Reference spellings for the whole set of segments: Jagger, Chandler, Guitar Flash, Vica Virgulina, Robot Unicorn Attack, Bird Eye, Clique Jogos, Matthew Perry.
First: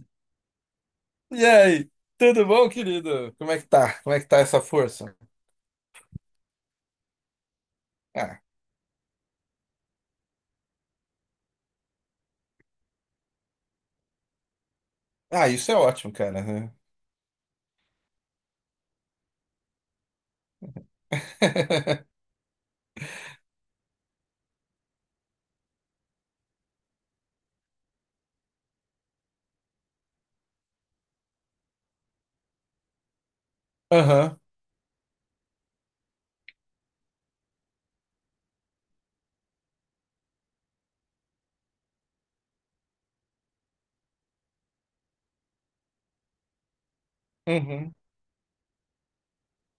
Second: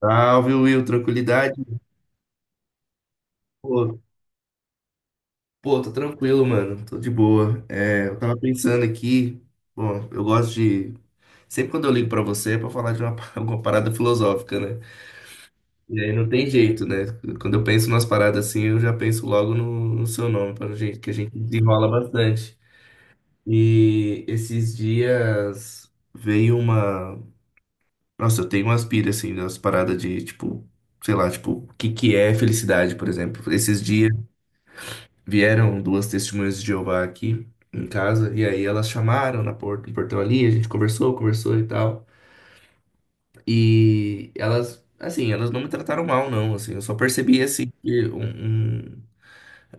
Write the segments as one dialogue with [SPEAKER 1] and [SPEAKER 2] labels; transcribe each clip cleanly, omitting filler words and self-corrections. [SPEAKER 1] Salve, Will,
[SPEAKER 2] E
[SPEAKER 1] tranquilidade?
[SPEAKER 2] aí, tudo bom, querido? Como é que
[SPEAKER 1] Pô,
[SPEAKER 2] tá? Como é que tá essa força?
[SPEAKER 1] pô, tô tranquilo, mano, tô de boa. Eu tava
[SPEAKER 2] Ah,
[SPEAKER 1] pensando aqui, bom, eu gosto de. Sempre quando eu ligo pra você é pra falar alguma parada filosófica, né?
[SPEAKER 2] isso é
[SPEAKER 1] E aí
[SPEAKER 2] ótimo,
[SPEAKER 1] não
[SPEAKER 2] cara.
[SPEAKER 1] tem
[SPEAKER 2] Né?
[SPEAKER 1] jeito, né? Quando eu penso nas paradas assim, eu já penso logo no seu nome, pra gente, que a gente desenrola bastante. E esses dias veio uma. Nossa, eu tenho umas pira, assim, das paradas de, tipo, sei lá, tipo, o que que é felicidade, por exemplo. Esses dias
[SPEAKER 2] Aham,
[SPEAKER 1] vieram duas testemunhas de Jeová aqui em casa, e aí elas chamaram na porta, no portão ali, a gente conversou, conversou e tal. E elas, assim, elas não me trataram mal, não, assim, eu só percebi, assim,
[SPEAKER 2] uhum,
[SPEAKER 1] que um, um,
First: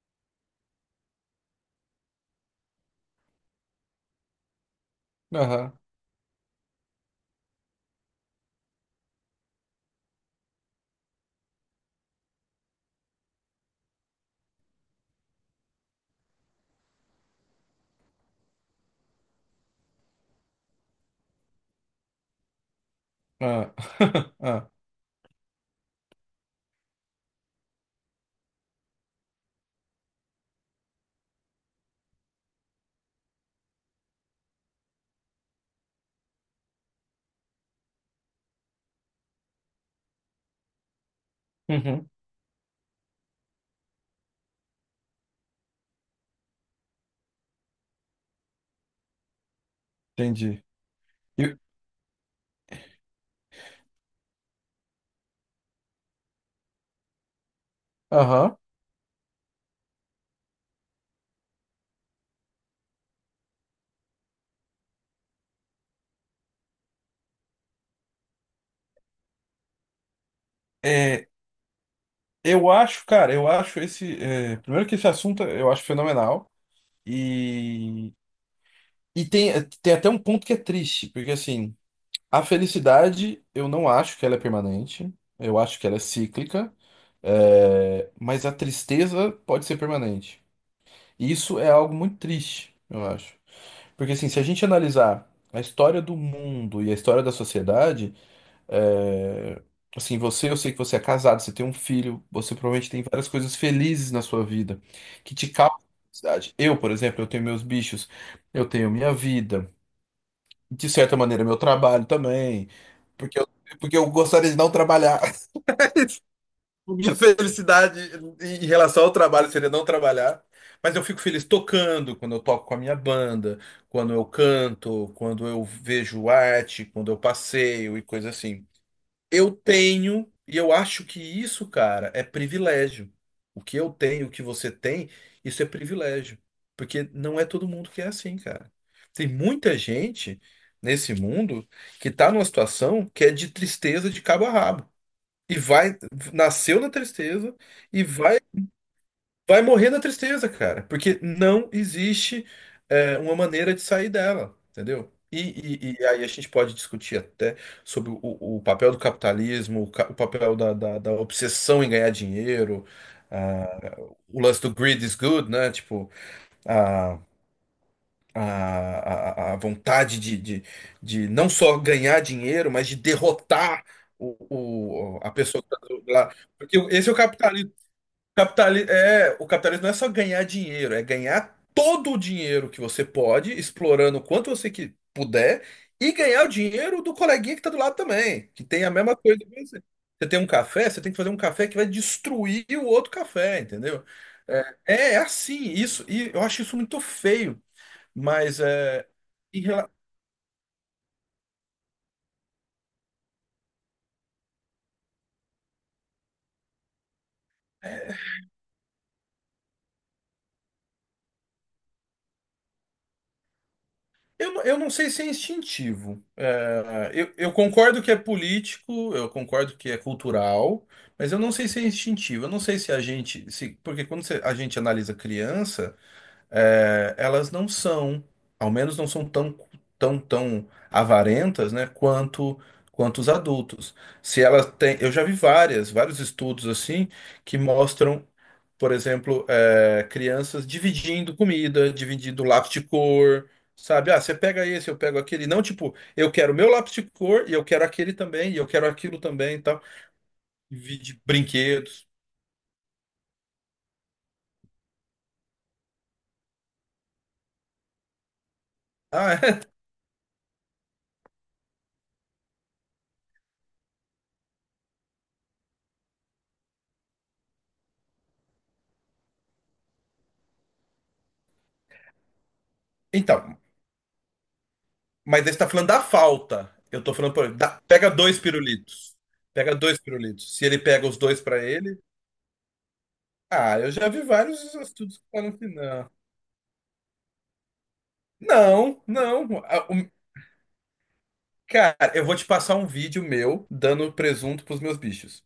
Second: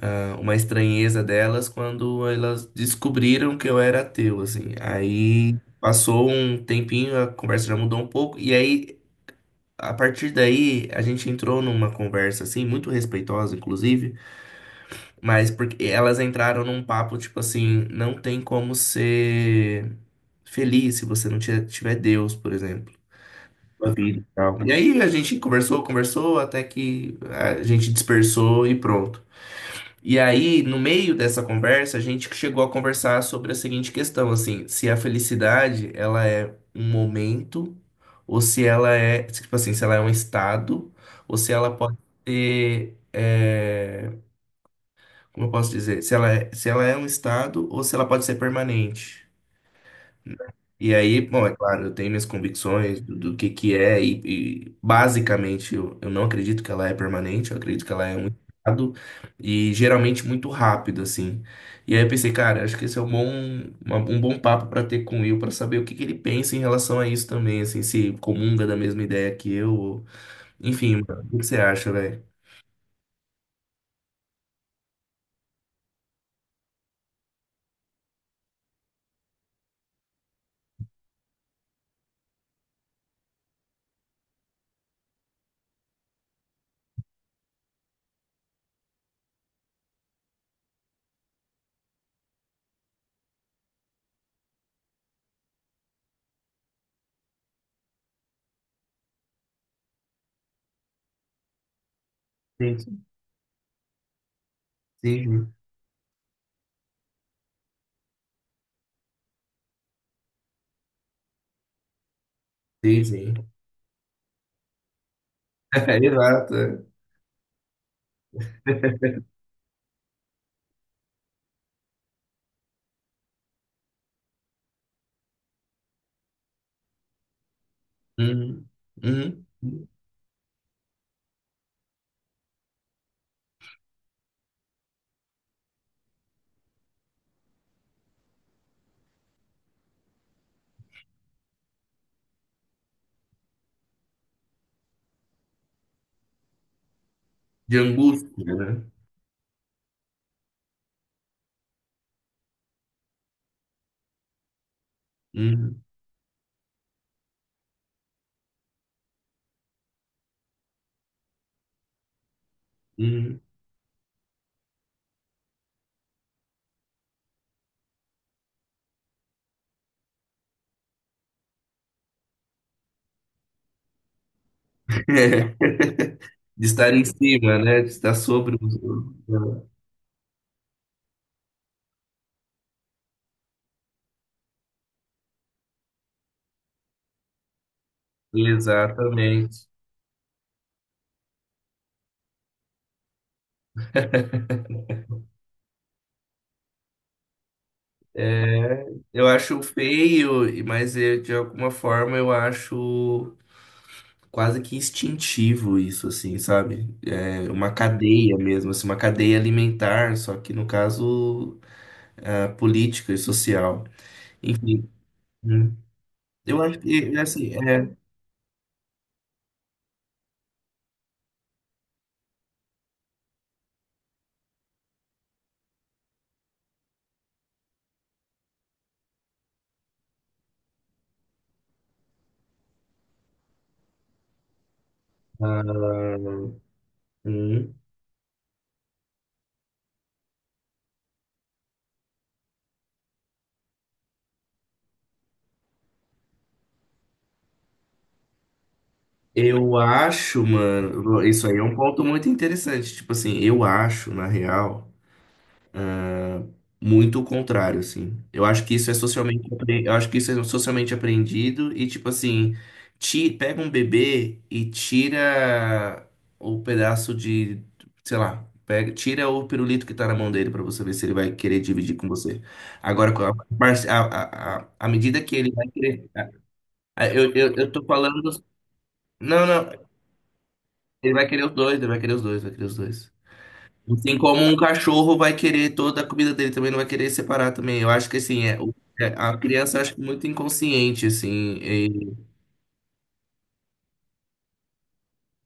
[SPEAKER 1] ah, uma estranheza delas quando elas descobriram que eu era ateu, assim. Aí
[SPEAKER 2] aham,
[SPEAKER 1] passou um tempinho, a conversa já mudou um pouco, e aí, a partir daí, a gente entrou numa conversa, assim, muito respeitosa, inclusive. Mas porque elas entraram num papo tipo assim: não tem como ser feliz se você não tiver Deus, por exemplo,
[SPEAKER 2] ah,
[SPEAKER 1] na vida e tal.
[SPEAKER 2] ah,
[SPEAKER 1] E aí a gente conversou, conversou, até que a gente dispersou e pronto. E aí, no meio dessa conversa, a gente chegou a conversar sobre a seguinte questão, assim, se a felicidade, ela é um momento, ou se ela é, tipo assim, se ela é um estado, ou se ela pode
[SPEAKER 2] uhum,
[SPEAKER 1] ter, como eu posso dizer, se ela é, se ela é um estado ou se ela pode ser permanente.
[SPEAKER 2] entendi.
[SPEAKER 1] E aí, bom, é
[SPEAKER 2] E-
[SPEAKER 1] claro, eu tenho minhas convicções do que é e, basicamente eu não acredito que ela é permanente, eu acredito que ela é um
[SPEAKER 2] Aham.
[SPEAKER 1] estado e geralmente muito rápido, assim. E aí eu pensei, cara, acho que esse é um bom, um bom papo para ter com o Will, para saber o que que ele pensa em relação a isso também, assim, se comunga da mesma ideia que eu, ou enfim, mano,
[SPEAKER 2] É,
[SPEAKER 1] o que que você acha, velho?
[SPEAKER 2] eu acho, cara, eu acho esse. É, primeiro que esse assunto eu acho fenomenal. E, e tem, tem até um ponto que é triste, porque assim, a felicidade eu não acho que ela é permanente, eu acho que ela é cíclica. É, mas a tristeza pode ser permanente. E isso é algo muito triste, eu acho. Porque assim, se a gente analisar a história do mundo e a história da sociedade, é, assim, você, eu sei que você é casado, você tem um filho, você provavelmente
[SPEAKER 1] Sim,
[SPEAKER 2] tem várias coisas felizes na sua vida que te
[SPEAKER 1] sim,
[SPEAKER 2] causam felicidade. Eu, por exemplo, eu tenho meus bichos, eu tenho minha vida, de certa maneira, meu trabalho também,
[SPEAKER 1] sim.
[SPEAKER 2] porque eu,
[SPEAKER 1] sim.
[SPEAKER 2] porque eu gostaria de não trabalhar.
[SPEAKER 1] Exato. É.
[SPEAKER 2] Minha felicidade em relação ao trabalho seria não trabalhar, mas eu fico feliz tocando, quando eu toco com a minha banda, quando eu canto, quando eu vejo arte, quando eu passeio e coisa
[SPEAKER 1] Uhum.
[SPEAKER 2] assim.
[SPEAKER 1] Uhum.
[SPEAKER 2] Eu tenho, e eu acho que isso, cara, é privilégio. O que eu tenho, o que você tem, isso é privilégio. Porque não é todo mundo que é assim, cara. Tem muita gente nesse mundo que tá numa situação que é de tristeza de cabo a rabo. E vai, nasceu na tristeza
[SPEAKER 1] De
[SPEAKER 2] e vai,
[SPEAKER 1] angústia, né?
[SPEAKER 2] vai morrer na tristeza, cara. Porque não existe é, uma maneira de sair dela, entendeu? E,
[SPEAKER 1] Uhum.
[SPEAKER 2] e aí a gente pode discutir até sobre o papel do capitalismo, o papel da obsessão em ganhar dinheiro,
[SPEAKER 1] Uhum.
[SPEAKER 2] ah, o lance do greed is good, né? Tipo, a, a, a vontade de não só ganhar dinheiro, mas de derrotar a pessoa que tá lá.
[SPEAKER 1] De
[SPEAKER 2] Porque
[SPEAKER 1] estar em
[SPEAKER 2] esse é o
[SPEAKER 1] cima,
[SPEAKER 2] capitalismo.
[SPEAKER 1] né? De estar sobre os
[SPEAKER 2] O
[SPEAKER 1] outros.
[SPEAKER 2] capitalismo não é só ganhar dinheiro, é ganhar todo o dinheiro que você pode, explorando o quanto você que puder, e ganhar o dinheiro do coleguinha que está do lado também, que tem a mesma coisa que
[SPEAKER 1] Exatamente.
[SPEAKER 2] você. Você tem um café, você tem que fazer um café que vai destruir o outro café, entendeu? É, é assim, isso, e eu acho isso muito feio, mas
[SPEAKER 1] É,
[SPEAKER 2] é,
[SPEAKER 1] eu acho
[SPEAKER 2] em rela-
[SPEAKER 1] feio, e- mas eu, de alguma forma eu acho quase que instintivo isso, assim, sabe? É uma cadeia mesmo, assim, uma cadeia alimentar, só que no caso ah, política e social.
[SPEAKER 2] eu, eu
[SPEAKER 1] Enfim,
[SPEAKER 2] não sei se é
[SPEAKER 1] né?
[SPEAKER 2] instintivo.
[SPEAKER 1] Eu acho
[SPEAKER 2] É,
[SPEAKER 1] que, é,
[SPEAKER 2] eu
[SPEAKER 1] assim, é,
[SPEAKER 2] concordo que é político, eu concordo que é cultural, mas eu não sei se é instintivo. Eu não sei se a gente, se, porque a gente analisa criança, é, elas não são, ao menos não são tão, tão avarentas, né, quanto, quanto os adultos. Se elas têm, eu já vi várias, vários
[SPEAKER 1] ah,
[SPEAKER 2] estudos assim que
[SPEAKER 1] hum.
[SPEAKER 2] mostram por exemplo, é, crianças dividindo comida, dividindo lápis de cor, sabe? Ah, você pega esse, eu pego aquele. Não, tipo, eu quero meu lápis de cor e eu quero aquele também, e eu quero aquilo também e
[SPEAKER 1] Eu
[SPEAKER 2] tal.
[SPEAKER 1] acho,
[SPEAKER 2] Divide
[SPEAKER 1] mano, isso aí é um ponto
[SPEAKER 2] brinquedos.
[SPEAKER 1] muito interessante. Tipo assim, eu acho, na real, muito o contrário, assim. Eu acho que isso é
[SPEAKER 2] Ah,
[SPEAKER 1] socialmente,
[SPEAKER 2] é.
[SPEAKER 1] eu acho que isso é socialmente apreendido e, tipo assim, pega um bebê e tira o pedaço de, sei lá, pega, tira o pirulito que tá na mão dele pra você ver se ele vai querer dividir com você. Agora, com
[SPEAKER 2] Então,
[SPEAKER 1] à medida que
[SPEAKER 2] mas
[SPEAKER 1] ele
[SPEAKER 2] aí você
[SPEAKER 1] vai
[SPEAKER 2] tá falando da
[SPEAKER 1] querer.
[SPEAKER 2] falta. Eu tô
[SPEAKER 1] Eu,
[SPEAKER 2] falando, por
[SPEAKER 1] eu,
[SPEAKER 2] exemplo,
[SPEAKER 1] eu tô
[SPEAKER 2] pega
[SPEAKER 1] falando.
[SPEAKER 2] dois pirulitos.
[SPEAKER 1] Não,
[SPEAKER 2] Pega
[SPEAKER 1] não.
[SPEAKER 2] dois pirulitos. Se ele pega
[SPEAKER 1] Ele
[SPEAKER 2] os
[SPEAKER 1] vai
[SPEAKER 2] dois
[SPEAKER 1] querer os
[SPEAKER 2] pra
[SPEAKER 1] dois, ele vai
[SPEAKER 2] ele.
[SPEAKER 1] querer os dois, vai querer os dois.
[SPEAKER 2] Ah, eu já
[SPEAKER 1] Assim
[SPEAKER 2] vi
[SPEAKER 1] como um
[SPEAKER 2] vários
[SPEAKER 1] cachorro
[SPEAKER 2] estudos que
[SPEAKER 1] vai
[SPEAKER 2] falam que
[SPEAKER 1] querer toda a
[SPEAKER 2] não.
[SPEAKER 1] comida dele também, não vai querer separar também. Eu acho que assim, é, o-
[SPEAKER 2] Não,
[SPEAKER 1] é, a
[SPEAKER 2] não.
[SPEAKER 1] criança
[SPEAKER 2] Ah,
[SPEAKER 1] acho que muito inconsciente, assim.
[SPEAKER 2] cara, eu
[SPEAKER 1] E-
[SPEAKER 2] vou te passar um vídeo meu dando presunto pros meus bichos.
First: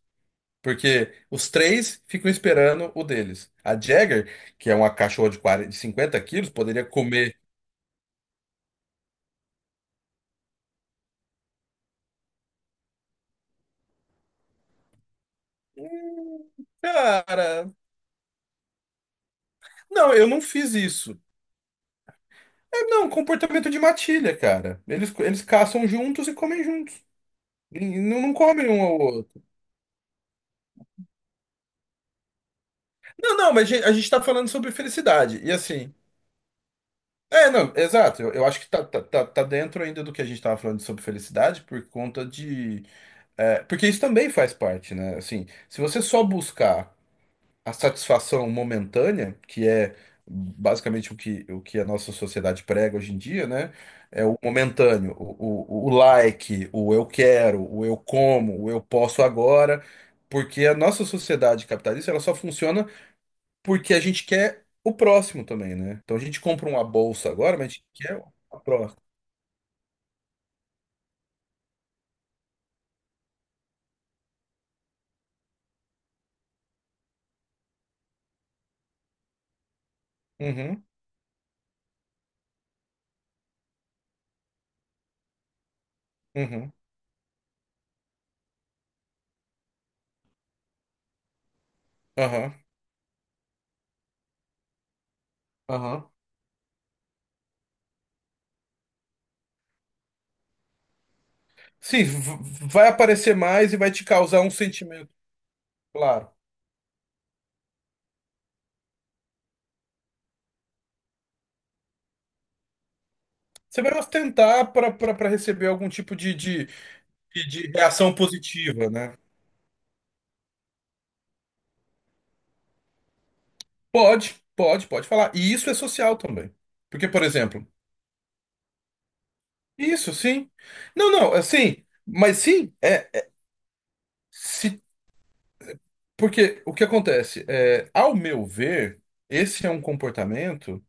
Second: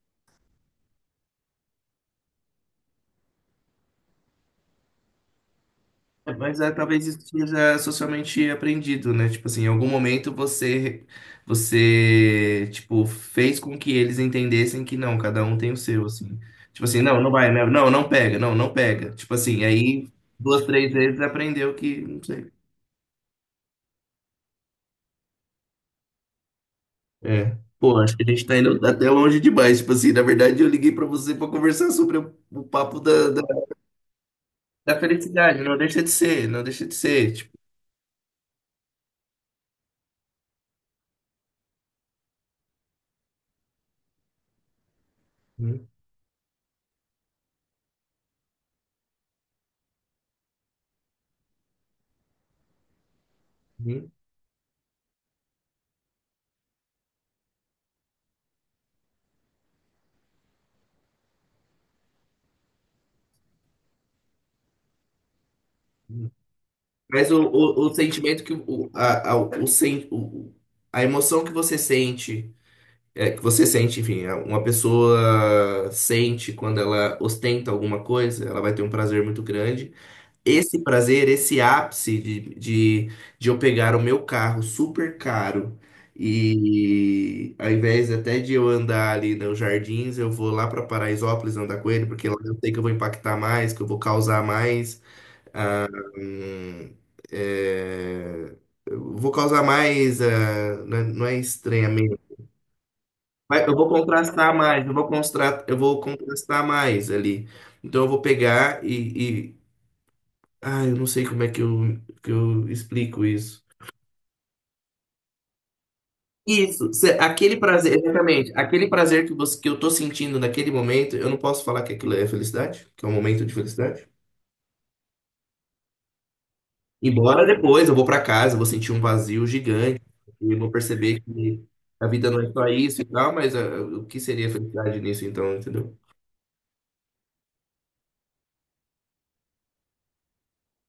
[SPEAKER 2] Porque os três ficam esperando o deles. A Jagger, que é uma cachorra de 40, de 50
[SPEAKER 1] é,
[SPEAKER 2] quilos,
[SPEAKER 1] mas é,
[SPEAKER 2] poderia
[SPEAKER 1] talvez isso
[SPEAKER 2] comer.
[SPEAKER 1] seja socialmente aprendido, né? Tipo assim, em algum momento você, você, tipo, fez com que eles entendessem que não, cada um tem o seu, assim.
[SPEAKER 2] Hum,
[SPEAKER 1] Tipo assim, não, não vai,
[SPEAKER 2] Cara,
[SPEAKER 1] né? Não, não pega, não, não pega. Tipo assim, aí
[SPEAKER 2] não, eu não
[SPEAKER 1] duas,
[SPEAKER 2] fiz
[SPEAKER 1] três
[SPEAKER 2] isso.
[SPEAKER 1] vezes aprendeu que, não sei.
[SPEAKER 2] É, não, comportamento de matilha, cara. Eles caçam juntos e comem juntos.
[SPEAKER 1] É. Pô, acho
[SPEAKER 2] Não,
[SPEAKER 1] que a
[SPEAKER 2] não
[SPEAKER 1] gente tá
[SPEAKER 2] comem um
[SPEAKER 1] indo
[SPEAKER 2] ao
[SPEAKER 1] até longe
[SPEAKER 2] outro.
[SPEAKER 1] demais. Tipo assim, na verdade, eu liguei pra você pra conversar sobre o papo
[SPEAKER 2] Não, não, mas a gente tá falando sobre
[SPEAKER 1] da
[SPEAKER 2] felicidade. E
[SPEAKER 1] felicidade. Não
[SPEAKER 2] assim.
[SPEAKER 1] deixa de ser, não deixa de ser.
[SPEAKER 2] É,
[SPEAKER 1] Tipo,
[SPEAKER 2] não, exato. Eu acho que tá, tá dentro ainda do que a gente tava falando sobre felicidade por conta de. É, porque isso também faz parte, né? Assim, se
[SPEAKER 1] Uhum,
[SPEAKER 2] você só buscar a satisfação momentânea, que é basicamente o que a nossa sociedade prega hoje em dia, né?
[SPEAKER 1] uhum,
[SPEAKER 2] É o momentâneo, o like, o eu quero, o eu como, o eu posso agora, porque a nossa sociedade capitalista ela só funciona porque a gente quer o próximo também, né? Então a
[SPEAKER 1] uhum.
[SPEAKER 2] gente compra uma bolsa
[SPEAKER 1] Mas o,
[SPEAKER 2] agora, mas a gente
[SPEAKER 1] o, o
[SPEAKER 2] quer
[SPEAKER 1] sentimento que
[SPEAKER 2] a
[SPEAKER 1] o,
[SPEAKER 2] próxima.
[SPEAKER 1] a, o, sen- o- a emoção que você sente, é, que você sente, enfim, é, uma pessoa sente quando ela ostenta alguma coisa, ela vai ter um prazer muito grande. Esse
[SPEAKER 2] Uhum,
[SPEAKER 1] prazer, esse ápice de eu pegar o meu carro super caro
[SPEAKER 2] uhum,
[SPEAKER 1] e ao invés até de eu andar ali nos jardins, eu vou lá para Paraisópolis andar com ele, porque lá
[SPEAKER 2] aham,
[SPEAKER 1] eu sei que eu vou impactar mais, que eu vou causar mais.
[SPEAKER 2] aham.
[SPEAKER 1] hum, é, eu vou causar mais. Não é, não é
[SPEAKER 2] Sim,
[SPEAKER 1] estranhamento.
[SPEAKER 2] vai aparecer
[SPEAKER 1] Mas
[SPEAKER 2] mais
[SPEAKER 1] eu
[SPEAKER 2] e
[SPEAKER 1] vou
[SPEAKER 2] vai te causar um
[SPEAKER 1] contrastar mais,
[SPEAKER 2] sentimento,
[SPEAKER 1] eu vou
[SPEAKER 2] claro.
[SPEAKER 1] contrastar mais ali. Então eu vou pegar e, ah, eu não sei como é que que eu explico isso.
[SPEAKER 2] Você vai ostentar para receber algum tipo de, de,
[SPEAKER 1] Isso,
[SPEAKER 2] de,
[SPEAKER 1] aquele
[SPEAKER 2] de
[SPEAKER 1] prazer,
[SPEAKER 2] reação
[SPEAKER 1] exatamente, aquele
[SPEAKER 2] positiva, né?
[SPEAKER 1] prazer que você, que eu tô sentindo naquele momento, eu não posso falar que aquilo é felicidade, que é um momento de felicidade.
[SPEAKER 2] Pode, pode, pode falar. E isso é social também. Porque, por
[SPEAKER 1] Embora
[SPEAKER 2] exemplo,
[SPEAKER 1] depois eu vou pra casa, eu vou sentir um vazio gigante,
[SPEAKER 2] isso sim.
[SPEAKER 1] e eu vou
[SPEAKER 2] Não,
[SPEAKER 1] perceber
[SPEAKER 2] não,
[SPEAKER 1] que
[SPEAKER 2] assim,
[SPEAKER 1] a vida
[SPEAKER 2] mas
[SPEAKER 1] não é só
[SPEAKER 2] sim,
[SPEAKER 1] isso e
[SPEAKER 2] é.
[SPEAKER 1] tal, mas o que seria
[SPEAKER 2] Se,
[SPEAKER 1] felicidade nisso então, entendeu?
[SPEAKER 2] porque o que acontece? É, ao meu ver, esse é um comportamento.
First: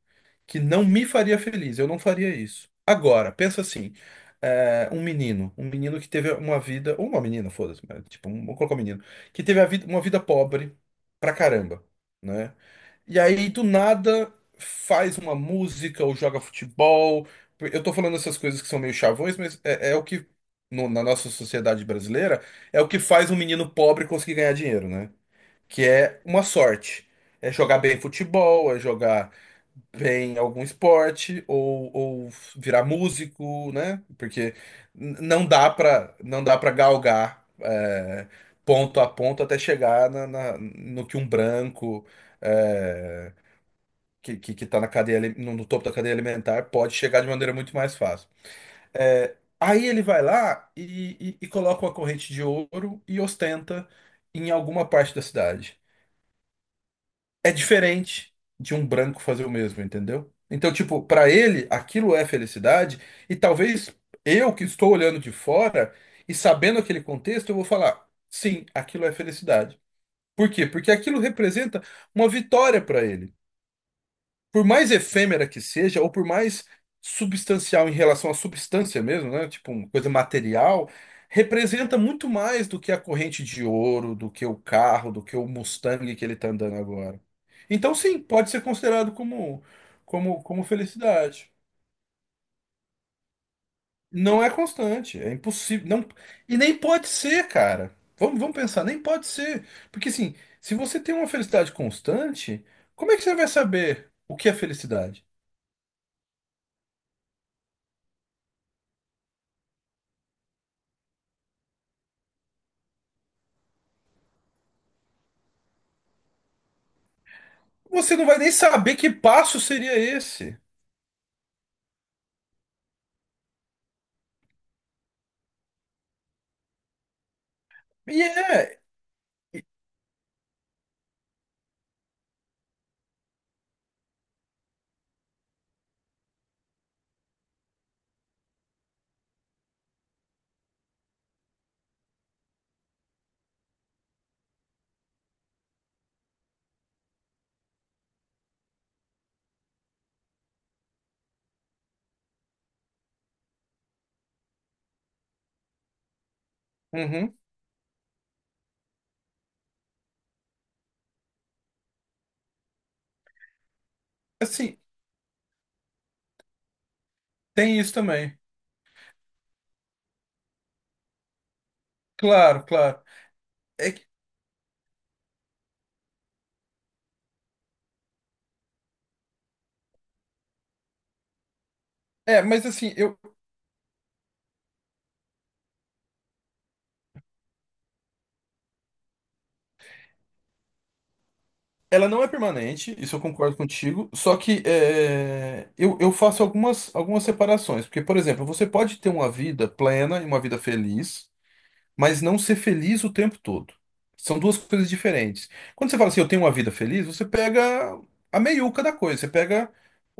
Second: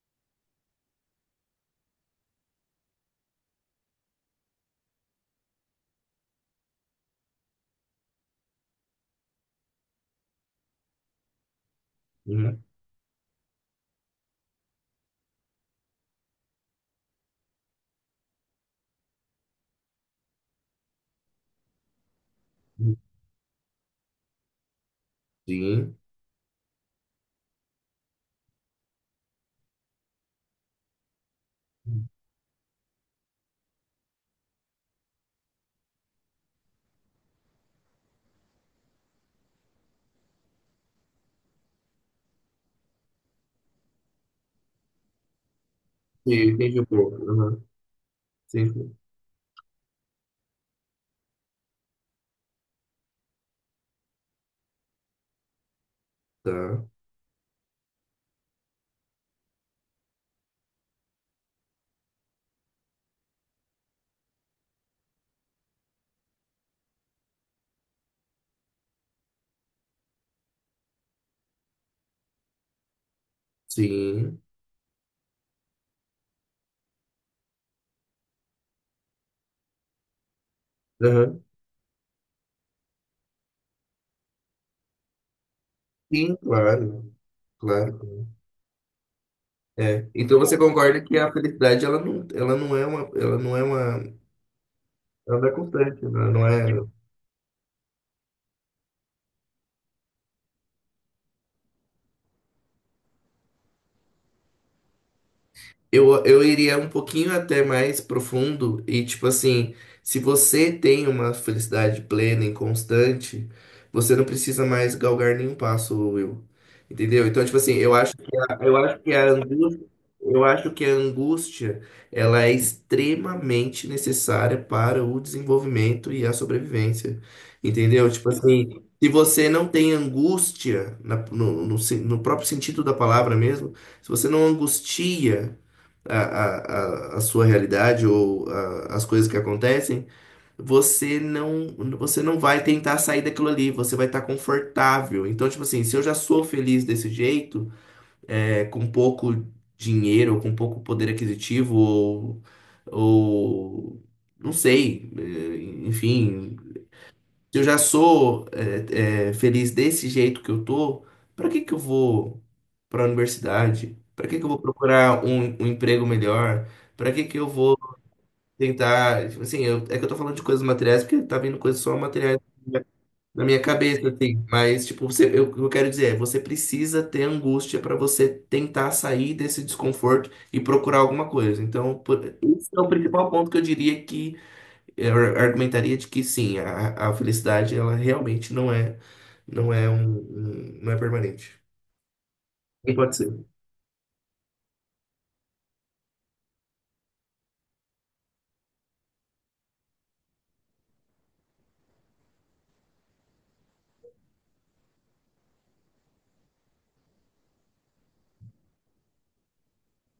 [SPEAKER 2] Que não me faria feliz. Eu não faria isso. Agora, pensa assim, é, um menino que teve uma vida, ou uma menina, foda-se, mas, tipo, um, vou colocar um menino, que uma vida pobre pra caramba, né?
[SPEAKER 1] Uhum.
[SPEAKER 2] E aí, do nada, faz uma música ou joga futebol. Eu tô falando essas coisas que são meio chavões, mas é, é o que, na nossa sociedade brasileira, é o que faz um menino pobre conseguir ganhar dinheiro, né? Que
[SPEAKER 1] Sim.
[SPEAKER 2] é uma sorte. É jogar bem futebol, é jogar bem algum esporte ou virar músico, né? Porque não dá para galgar é, ponto a ponto até chegar no que um branco é, que tá no, no topo da cadeia
[SPEAKER 1] Sim,
[SPEAKER 2] alimentar
[SPEAKER 1] entendi um
[SPEAKER 2] pode
[SPEAKER 1] pouco.
[SPEAKER 2] chegar de maneira
[SPEAKER 1] Aham.
[SPEAKER 2] muito mais fácil.
[SPEAKER 1] Sim,
[SPEAKER 2] É, aí ele vai lá e coloca uma corrente de ouro e ostenta em alguma parte da cidade
[SPEAKER 1] tá.
[SPEAKER 2] é diferente de um branco fazer o mesmo, entendeu? Então, tipo, pra ele, aquilo é felicidade, e talvez eu que estou olhando de fora e sabendo aquele contexto, eu vou falar, sim, aquilo é felicidade. Por quê? Porque aquilo representa uma vitória pra ele
[SPEAKER 1] Sim.
[SPEAKER 2] por mais efêmera que seja, ou por mais substancial em relação à substância mesmo, né? Tipo uma coisa material,
[SPEAKER 1] Aham.
[SPEAKER 2] representa muito mais do que a corrente de ouro, do que o carro, do que o Mustang que ele
[SPEAKER 1] Sim,
[SPEAKER 2] está andando
[SPEAKER 1] claro,
[SPEAKER 2] agora. Então, sim,
[SPEAKER 1] claro.
[SPEAKER 2] pode ser considerado como,
[SPEAKER 1] É. Então você
[SPEAKER 2] como
[SPEAKER 1] concorda que a
[SPEAKER 2] felicidade.
[SPEAKER 1] felicidade ela não é uma, ela não é uma,
[SPEAKER 2] Não é constante, é
[SPEAKER 1] ela não é
[SPEAKER 2] impossível,
[SPEAKER 1] constante,
[SPEAKER 2] não,
[SPEAKER 1] né? Ela não
[SPEAKER 2] e
[SPEAKER 1] é
[SPEAKER 2] nem pode ser, cara. Vamos, vamos pensar, nem pode ser, porque assim, se você tem uma felicidade constante, como é que você vai saber o que é felicidade?
[SPEAKER 1] Eu, iria um pouquinho até mais profundo e, tipo assim, se você tem uma felicidade plena e constante, você não precisa mais galgar nenhum passo, Will. Entendeu? Então, tipo assim, eu acho
[SPEAKER 2] Você
[SPEAKER 1] que
[SPEAKER 2] não vai nem
[SPEAKER 1] a, eu
[SPEAKER 2] saber
[SPEAKER 1] acho
[SPEAKER 2] que
[SPEAKER 1] que a
[SPEAKER 2] passo
[SPEAKER 1] angústia,
[SPEAKER 2] seria
[SPEAKER 1] eu
[SPEAKER 2] esse.
[SPEAKER 1] acho que a angústia, ela é extremamente necessária para o desenvolvimento e a sobrevivência. Entendeu?
[SPEAKER 2] E
[SPEAKER 1] Tipo
[SPEAKER 2] é.
[SPEAKER 1] assim, se você não tem angústia, no próprio sentido da palavra mesmo, se você não angustia, a, a, a sua realidade ou as coisas que acontecem, você não, você não vai tentar sair daquilo ali, você vai estar confortável. Então, tipo assim, se eu já sou feliz desse jeito, é, com pouco dinheiro, ou com pouco poder aquisitivo, ou não sei, é, enfim
[SPEAKER 2] Uhum.
[SPEAKER 1] eu já sou é, é, feliz desse jeito que eu tô, para que que eu vou para a universidade? Para que que eu vou
[SPEAKER 2] Assim,
[SPEAKER 1] procurar um emprego melhor? Para que que eu vou
[SPEAKER 2] tem isso também.
[SPEAKER 1] tentar, tipo assim, eu- é que eu tô falando de coisas materiais porque tá vindo coisas só materiais
[SPEAKER 2] Claro, claro.
[SPEAKER 1] na minha
[SPEAKER 2] É, que-
[SPEAKER 1] cabeça, assim, mas tipo, você, eu, o que eu quero dizer é, você precisa ter angústia para você tentar sair desse desconforto e procurar alguma coisa. Então,
[SPEAKER 2] é, mas
[SPEAKER 1] esse é o
[SPEAKER 2] assim, eu,
[SPEAKER 1] principal ponto que eu diria que eu argumentaria de que sim, a felicidade ela realmente não é, não é não é permanente.
[SPEAKER 2] ela não é
[SPEAKER 1] Não
[SPEAKER 2] permanente,
[SPEAKER 1] pode
[SPEAKER 2] isso eu
[SPEAKER 1] ser.
[SPEAKER 2] concordo contigo. Só que é, eu faço algumas, algumas separações. Porque, por exemplo, você pode ter uma vida plena e uma vida feliz. Mas não ser feliz o tempo todo. São duas coisas diferentes. Quando você fala assim, eu tenho uma vida feliz, você pega a meiuca da coisa, você pega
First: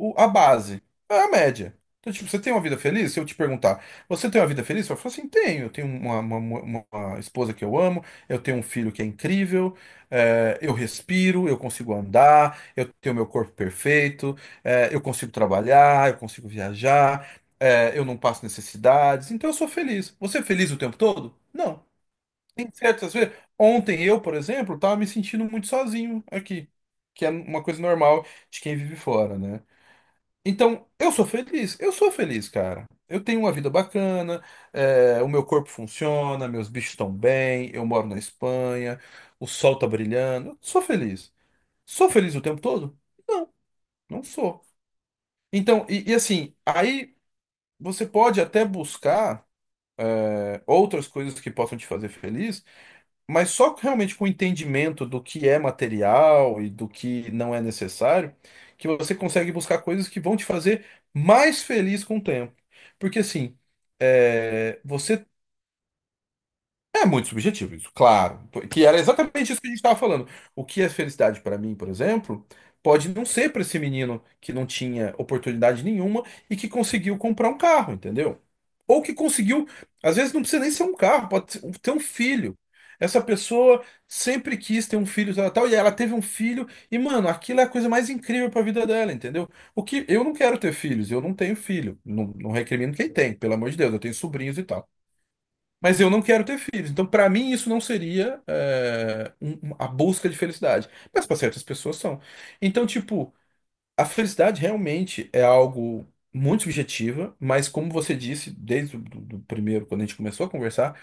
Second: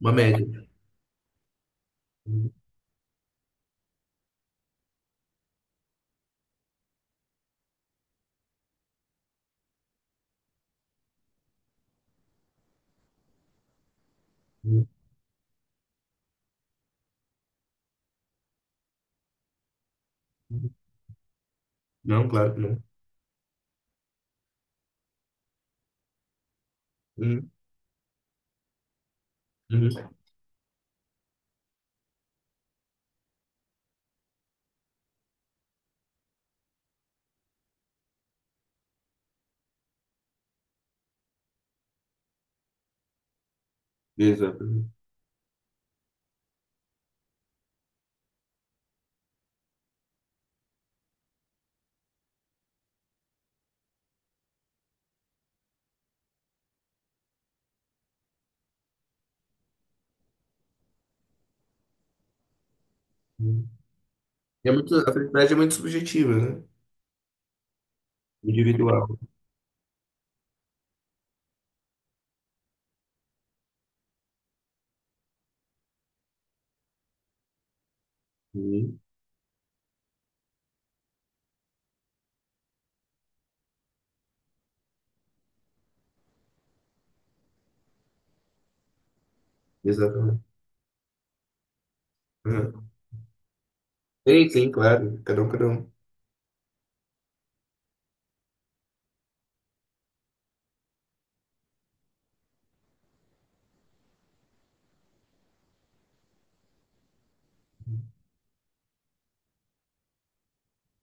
[SPEAKER 1] Uma
[SPEAKER 2] a
[SPEAKER 1] média.
[SPEAKER 2] base, é a média. Então, tipo, você
[SPEAKER 1] Uhum,
[SPEAKER 2] tem uma vida feliz? Se eu te perguntar, você tem uma vida feliz? Você vai falar assim, tenho. Eu tenho uma, uma esposa que eu amo, eu tenho um filho que é incrível, é, eu respiro, eu consigo andar, eu tenho meu corpo perfeito,
[SPEAKER 1] uhum,
[SPEAKER 2] é, eu consigo trabalhar, eu consigo viajar, é, eu não passo necessidades, então eu sou feliz. Você é
[SPEAKER 1] uhum.
[SPEAKER 2] feliz o tempo todo? Não.
[SPEAKER 1] Não, claro que
[SPEAKER 2] Tem
[SPEAKER 1] não.
[SPEAKER 2] certas vezes. Ontem eu, por exemplo, tava me sentindo muito sozinho aqui, que é
[SPEAKER 1] Uhum,
[SPEAKER 2] uma coisa normal de quem vive fora, né?
[SPEAKER 1] uhum.
[SPEAKER 2] Então, eu sou feliz, cara. Eu tenho uma vida bacana, é, o meu corpo funciona, meus bichos estão bem, eu moro na Espanha, o sol tá brilhando, eu sou feliz. Sou feliz o tempo todo? Não, não
[SPEAKER 1] Exato.
[SPEAKER 2] sou.
[SPEAKER 1] Uhum,
[SPEAKER 2] Então, e assim, aí você pode até buscar, é, outras coisas que possam te fazer feliz. Mas só realmente com o entendimento do que é material e do que não é necessário, que você consegue buscar coisas que vão te fazer mais feliz com o tempo. Porque assim,
[SPEAKER 1] uhum. É
[SPEAKER 2] é,
[SPEAKER 1] muito, a
[SPEAKER 2] você
[SPEAKER 1] felicidade é muito subjetiva, né?
[SPEAKER 2] é muito subjetivo isso, claro. Que era
[SPEAKER 1] Individual.
[SPEAKER 2] exatamente isso que a gente estava falando. O que é felicidade para mim, por exemplo, pode não ser para esse menino que não tinha oportunidade nenhuma e que conseguiu comprar um carro, entendeu?
[SPEAKER 1] Uhum.
[SPEAKER 2] Ou que conseguiu, às vezes não precisa nem ser um carro, ter um filho. Essa pessoa sempre quis ter um filho, tal, tal, e ela teve um filho, e mano, aquilo é a coisa mais incrível para a vida dela, entendeu? O que eu não
[SPEAKER 1] Exatamente.
[SPEAKER 2] quero ter filhos, eu não tenho filho, não, não
[SPEAKER 1] Uhum.
[SPEAKER 2] recrimino quem tem, pelo amor de Deus, eu tenho
[SPEAKER 1] Sim,
[SPEAKER 2] sobrinhos e
[SPEAKER 1] sim,
[SPEAKER 2] tal.
[SPEAKER 1] claro. Cada um, cada um.
[SPEAKER 2] Mas eu não quero ter filhos. Então, para mim, isso não seria é, a busca de felicidade. Mas para certas pessoas são. Então, tipo, a felicidade realmente é algo muito subjetiva, mas como você disse desde o do, do primeiro, quando a gente começou a conversar,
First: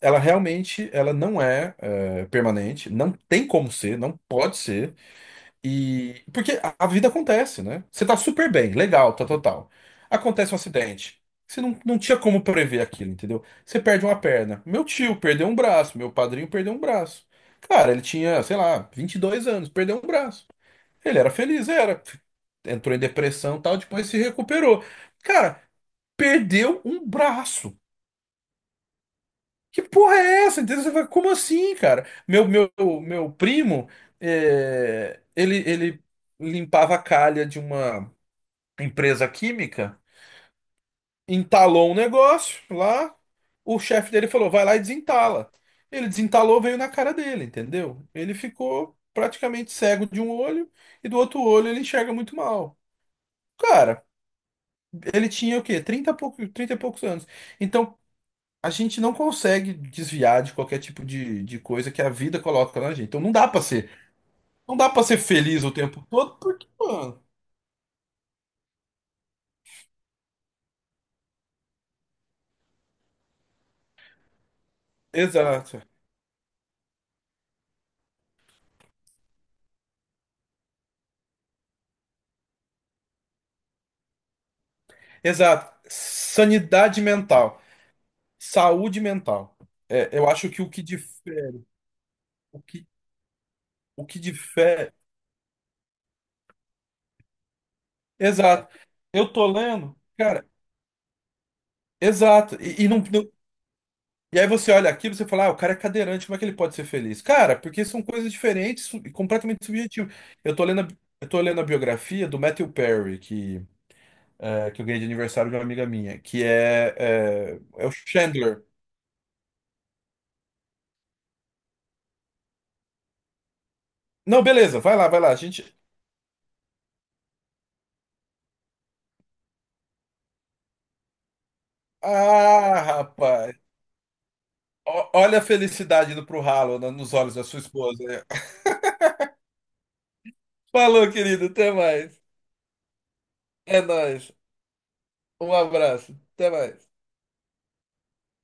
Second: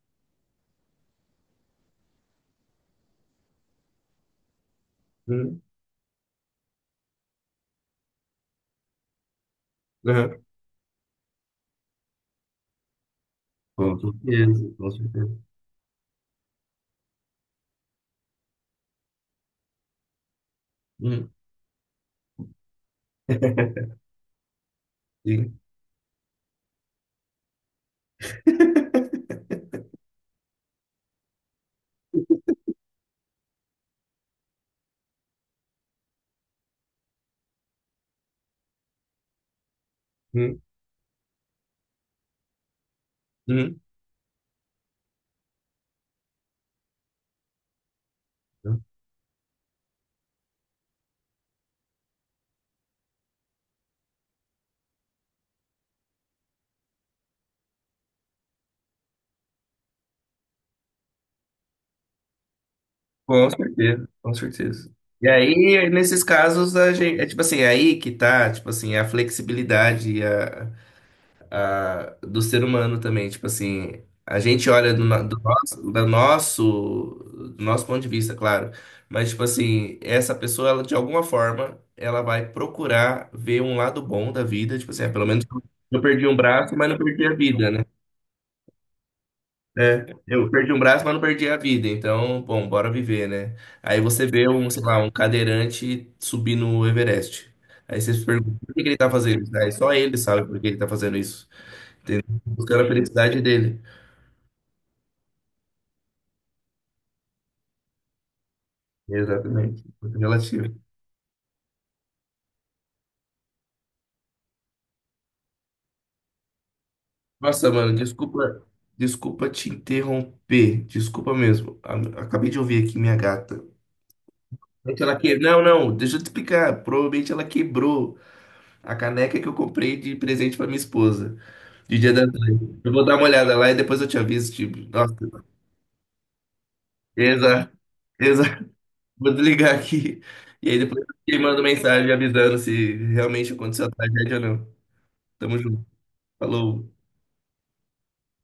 [SPEAKER 2] ela realmente ela não é, é, permanente, não tem como ser, não pode ser.
[SPEAKER 1] Uhum,
[SPEAKER 2] E porque a vida acontece, né? Você tá super bem, legal, tá total.
[SPEAKER 1] uhum.
[SPEAKER 2] Acontece um acidente. Você não, não tinha como prever aquilo, entendeu? Você
[SPEAKER 1] Com
[SPEAKER 2] perde uma perna.
[SPEAKER 1] certeza,
[SPEAKER 2] Meu
[SPEAKER 1] com
[SPEAKER 2] tio
[SPEAKER 1] certeza.
[SPEAKER 2] perdeu um braço, meu padrinho perdeu um braço. Cara, ele tinha, sei lá, 22 anos, perdeu um braço. Ele era
[SPEAKER 1] Uhum.
[SPEAKER 2] feliz, era. Entrou em depressão, e tal, depois se recuperou.
[SPEAKER 1] Sim.
[SPEAKER 2] Cara, perdeu um braço. Que porra é essa? Entendeu? Você fala, como assim, cara? Meu primo, é, ele limpava a calha de uma empresa química, entalou um negócio lá, o
[SPEAKER 1] Uhum,
[SPEAKER 2] chefe dele falou, vai lá e desentala. Ele desentalou, veio na cara dele, entendeu? Ele
[SPEAKER 1] uhum.
[SPEAKER 2] ficou praticamente cego de um olho e do outro olho ele enxerga muito mal. Cara, ele tinha o quê? 30 e pouco, 30 e poucos anos. Então, a gente não consegue desviar de qualquer tipo de coisa que a vida coloca na gente. Então não dá
[SPEAKER 1] Com
[SPEAKER 2] pra ser,
[SPEAKER 1] certeza, com
[SPEAKER 2] não dá
[SPEAKER 1] certeza.
[SPEAKER 2] para ser
[SPEAKER 1] E
[SPEAKER 2] feliz o
[SPEAKER 1] aí,
[SPEAKER 2] tempo
[SPEAKER 1] nesses
[SPEAKER 2] todo, porque,
[SPEAKER 1] casos, a gente,
[SPEAKER 2] mano,
[SPEAKER 1] é tipo assim, é aí que tá, tipo assim, a flexibilidade e do ser humano também, tipo assim, a gente olha do, no- do
[SPEAKER 2] exato.
[SPEAKER 1] nosso, da nosso, do nosso ponto de vista, claro, mas tipo assim, essa pessoa, ela, de alguma forma, ela vai procurar ver um lado bom da vida, tipo assim, ah, pelo menos
[SPEAKER 2] Exato.
[SPEAKER 1] eu perdi um braço, mas não
[SPEAKER 2] Sanidade
[SPEAKER 1] perdi a
[SPEAKER 2] mental,
[SPEAKER 1] vida, né?
[SPEAKER 2] saúde mental.
[SPEAKER 1] É,
[SPEAKER 2] É, eu acho
[SPEAKER 1] eu
[SPEAKER 2] que
[SPEAKER 1] perdi um braço, mas não perdi a vida. Então,
[SPEAKER 2] o
[SPEAKER 1] bom,
[SPEAKER 2] que,
[SPEAKER 1] bora viver, né? Aí
[SPEAKER 2] o que
[SPEAKER 1] você vê um, sei
[SPEAKER 2] difere,
[SPEAKER 1] lá, um cadeirante subir no Everest. Aí você se pergunta,
[SPEAKER 2] exato.
[SPEAKER 1] por que que ele tá
[SPEAKER 2] Eu
[SPEAKER 1] fazendo
[SPEAKER 2] tô
[SPEAKER 1] isso? Aí só
[SPEAKER 2] lendo,
[SPEAKER 1] ele sabe
[SPEAKER 2] cara,
[SPEAKER 1] por que ele tá fazendo isso. Entendeu?
[SPEAKER 2] exato.
[SPEAKER 1] Buscando a
[SPEAKER 2] E não,
[SPEAKER 1] felicidade dele.
[SPEAKER 2] e aí você olha aquilo e você fala, ah, o cara é cadeirante, como é que ele pode ser feliz? Cara, porque são coisas diferentes e completamente
[SPEAKER 1] Exatamente.
[SPEAKER 2] subjetivas.
[SPEAKER 1] Muito
[SPEAKER 2] Eu tô
[SPEAKER 1] relativo.
[SPEAKER 2] lendo a, eu tô lendo a biografia do Matthew Perry, que, é, que eu ganhei de aniversário de uma amiga minha, que é, é,
[SPEAKER 1] Nossa,
[SPEAKER 2] é o
[SPEAKER 1] mano, desculpa,
[SPEAKER 2] Chandler.
[SPEAKER 1] desculpa te interromper. Desculpa mesmo. A- Acabei de ouvir aqui minha gata.
[SPEAKER 2] Não, beleza, vai
[SPEAKER 1] Provavelmente
[SPEAKER 2] lá,
[SPEAKER 1] ela
[SPEAKER 2] vai lá. A
[SPEAKER 1] que... Não,
[SPEAKER 2] gente.
[SPEAKER 1] não, deixa eu te explicar. Provavelmente ela quebrou a caneca que eu comprei de presente pra minha esposa. De Dia das Mães.
[SPEAKER 2] Ah,
[SPEAKER 1] Eu vou dar uma
[SPEAKER 2] rapaz.
[SPEAKER 1] olhada lá e depois eu te aviso, tipo, nossa,
[SPEAKER 2] Olha a felicidade indo pro ralo nos olhos da sua
[SPEAKER 1] exato,
[SPEAKER 2] esposa. Né.
[SPEAKER 1] exato. Vou desligar aqui. E aí depois
[SPEAKER 2] Falou,
[SPEAKER 1] eu te
[SPEAKER 2] querido,
[SPEAKER 1] mando
[SPEAKER 2] até
[SPEAKER 1] mensagem
[SPEAKER 2] mais.
[SPEAKER 1] avisando se realmente
[SPEAKER 2] É
[SPEAKER 1] aconteceu a
[SPEAKER 2] nóis.
[SPEAKER 1] tragédia ou não.
[SPEAKER 2] Um
[SPEAKER 1] Tamo junto.
[SPEAKER 2] abraço, até mais.
[SPEAKER 1] Falou.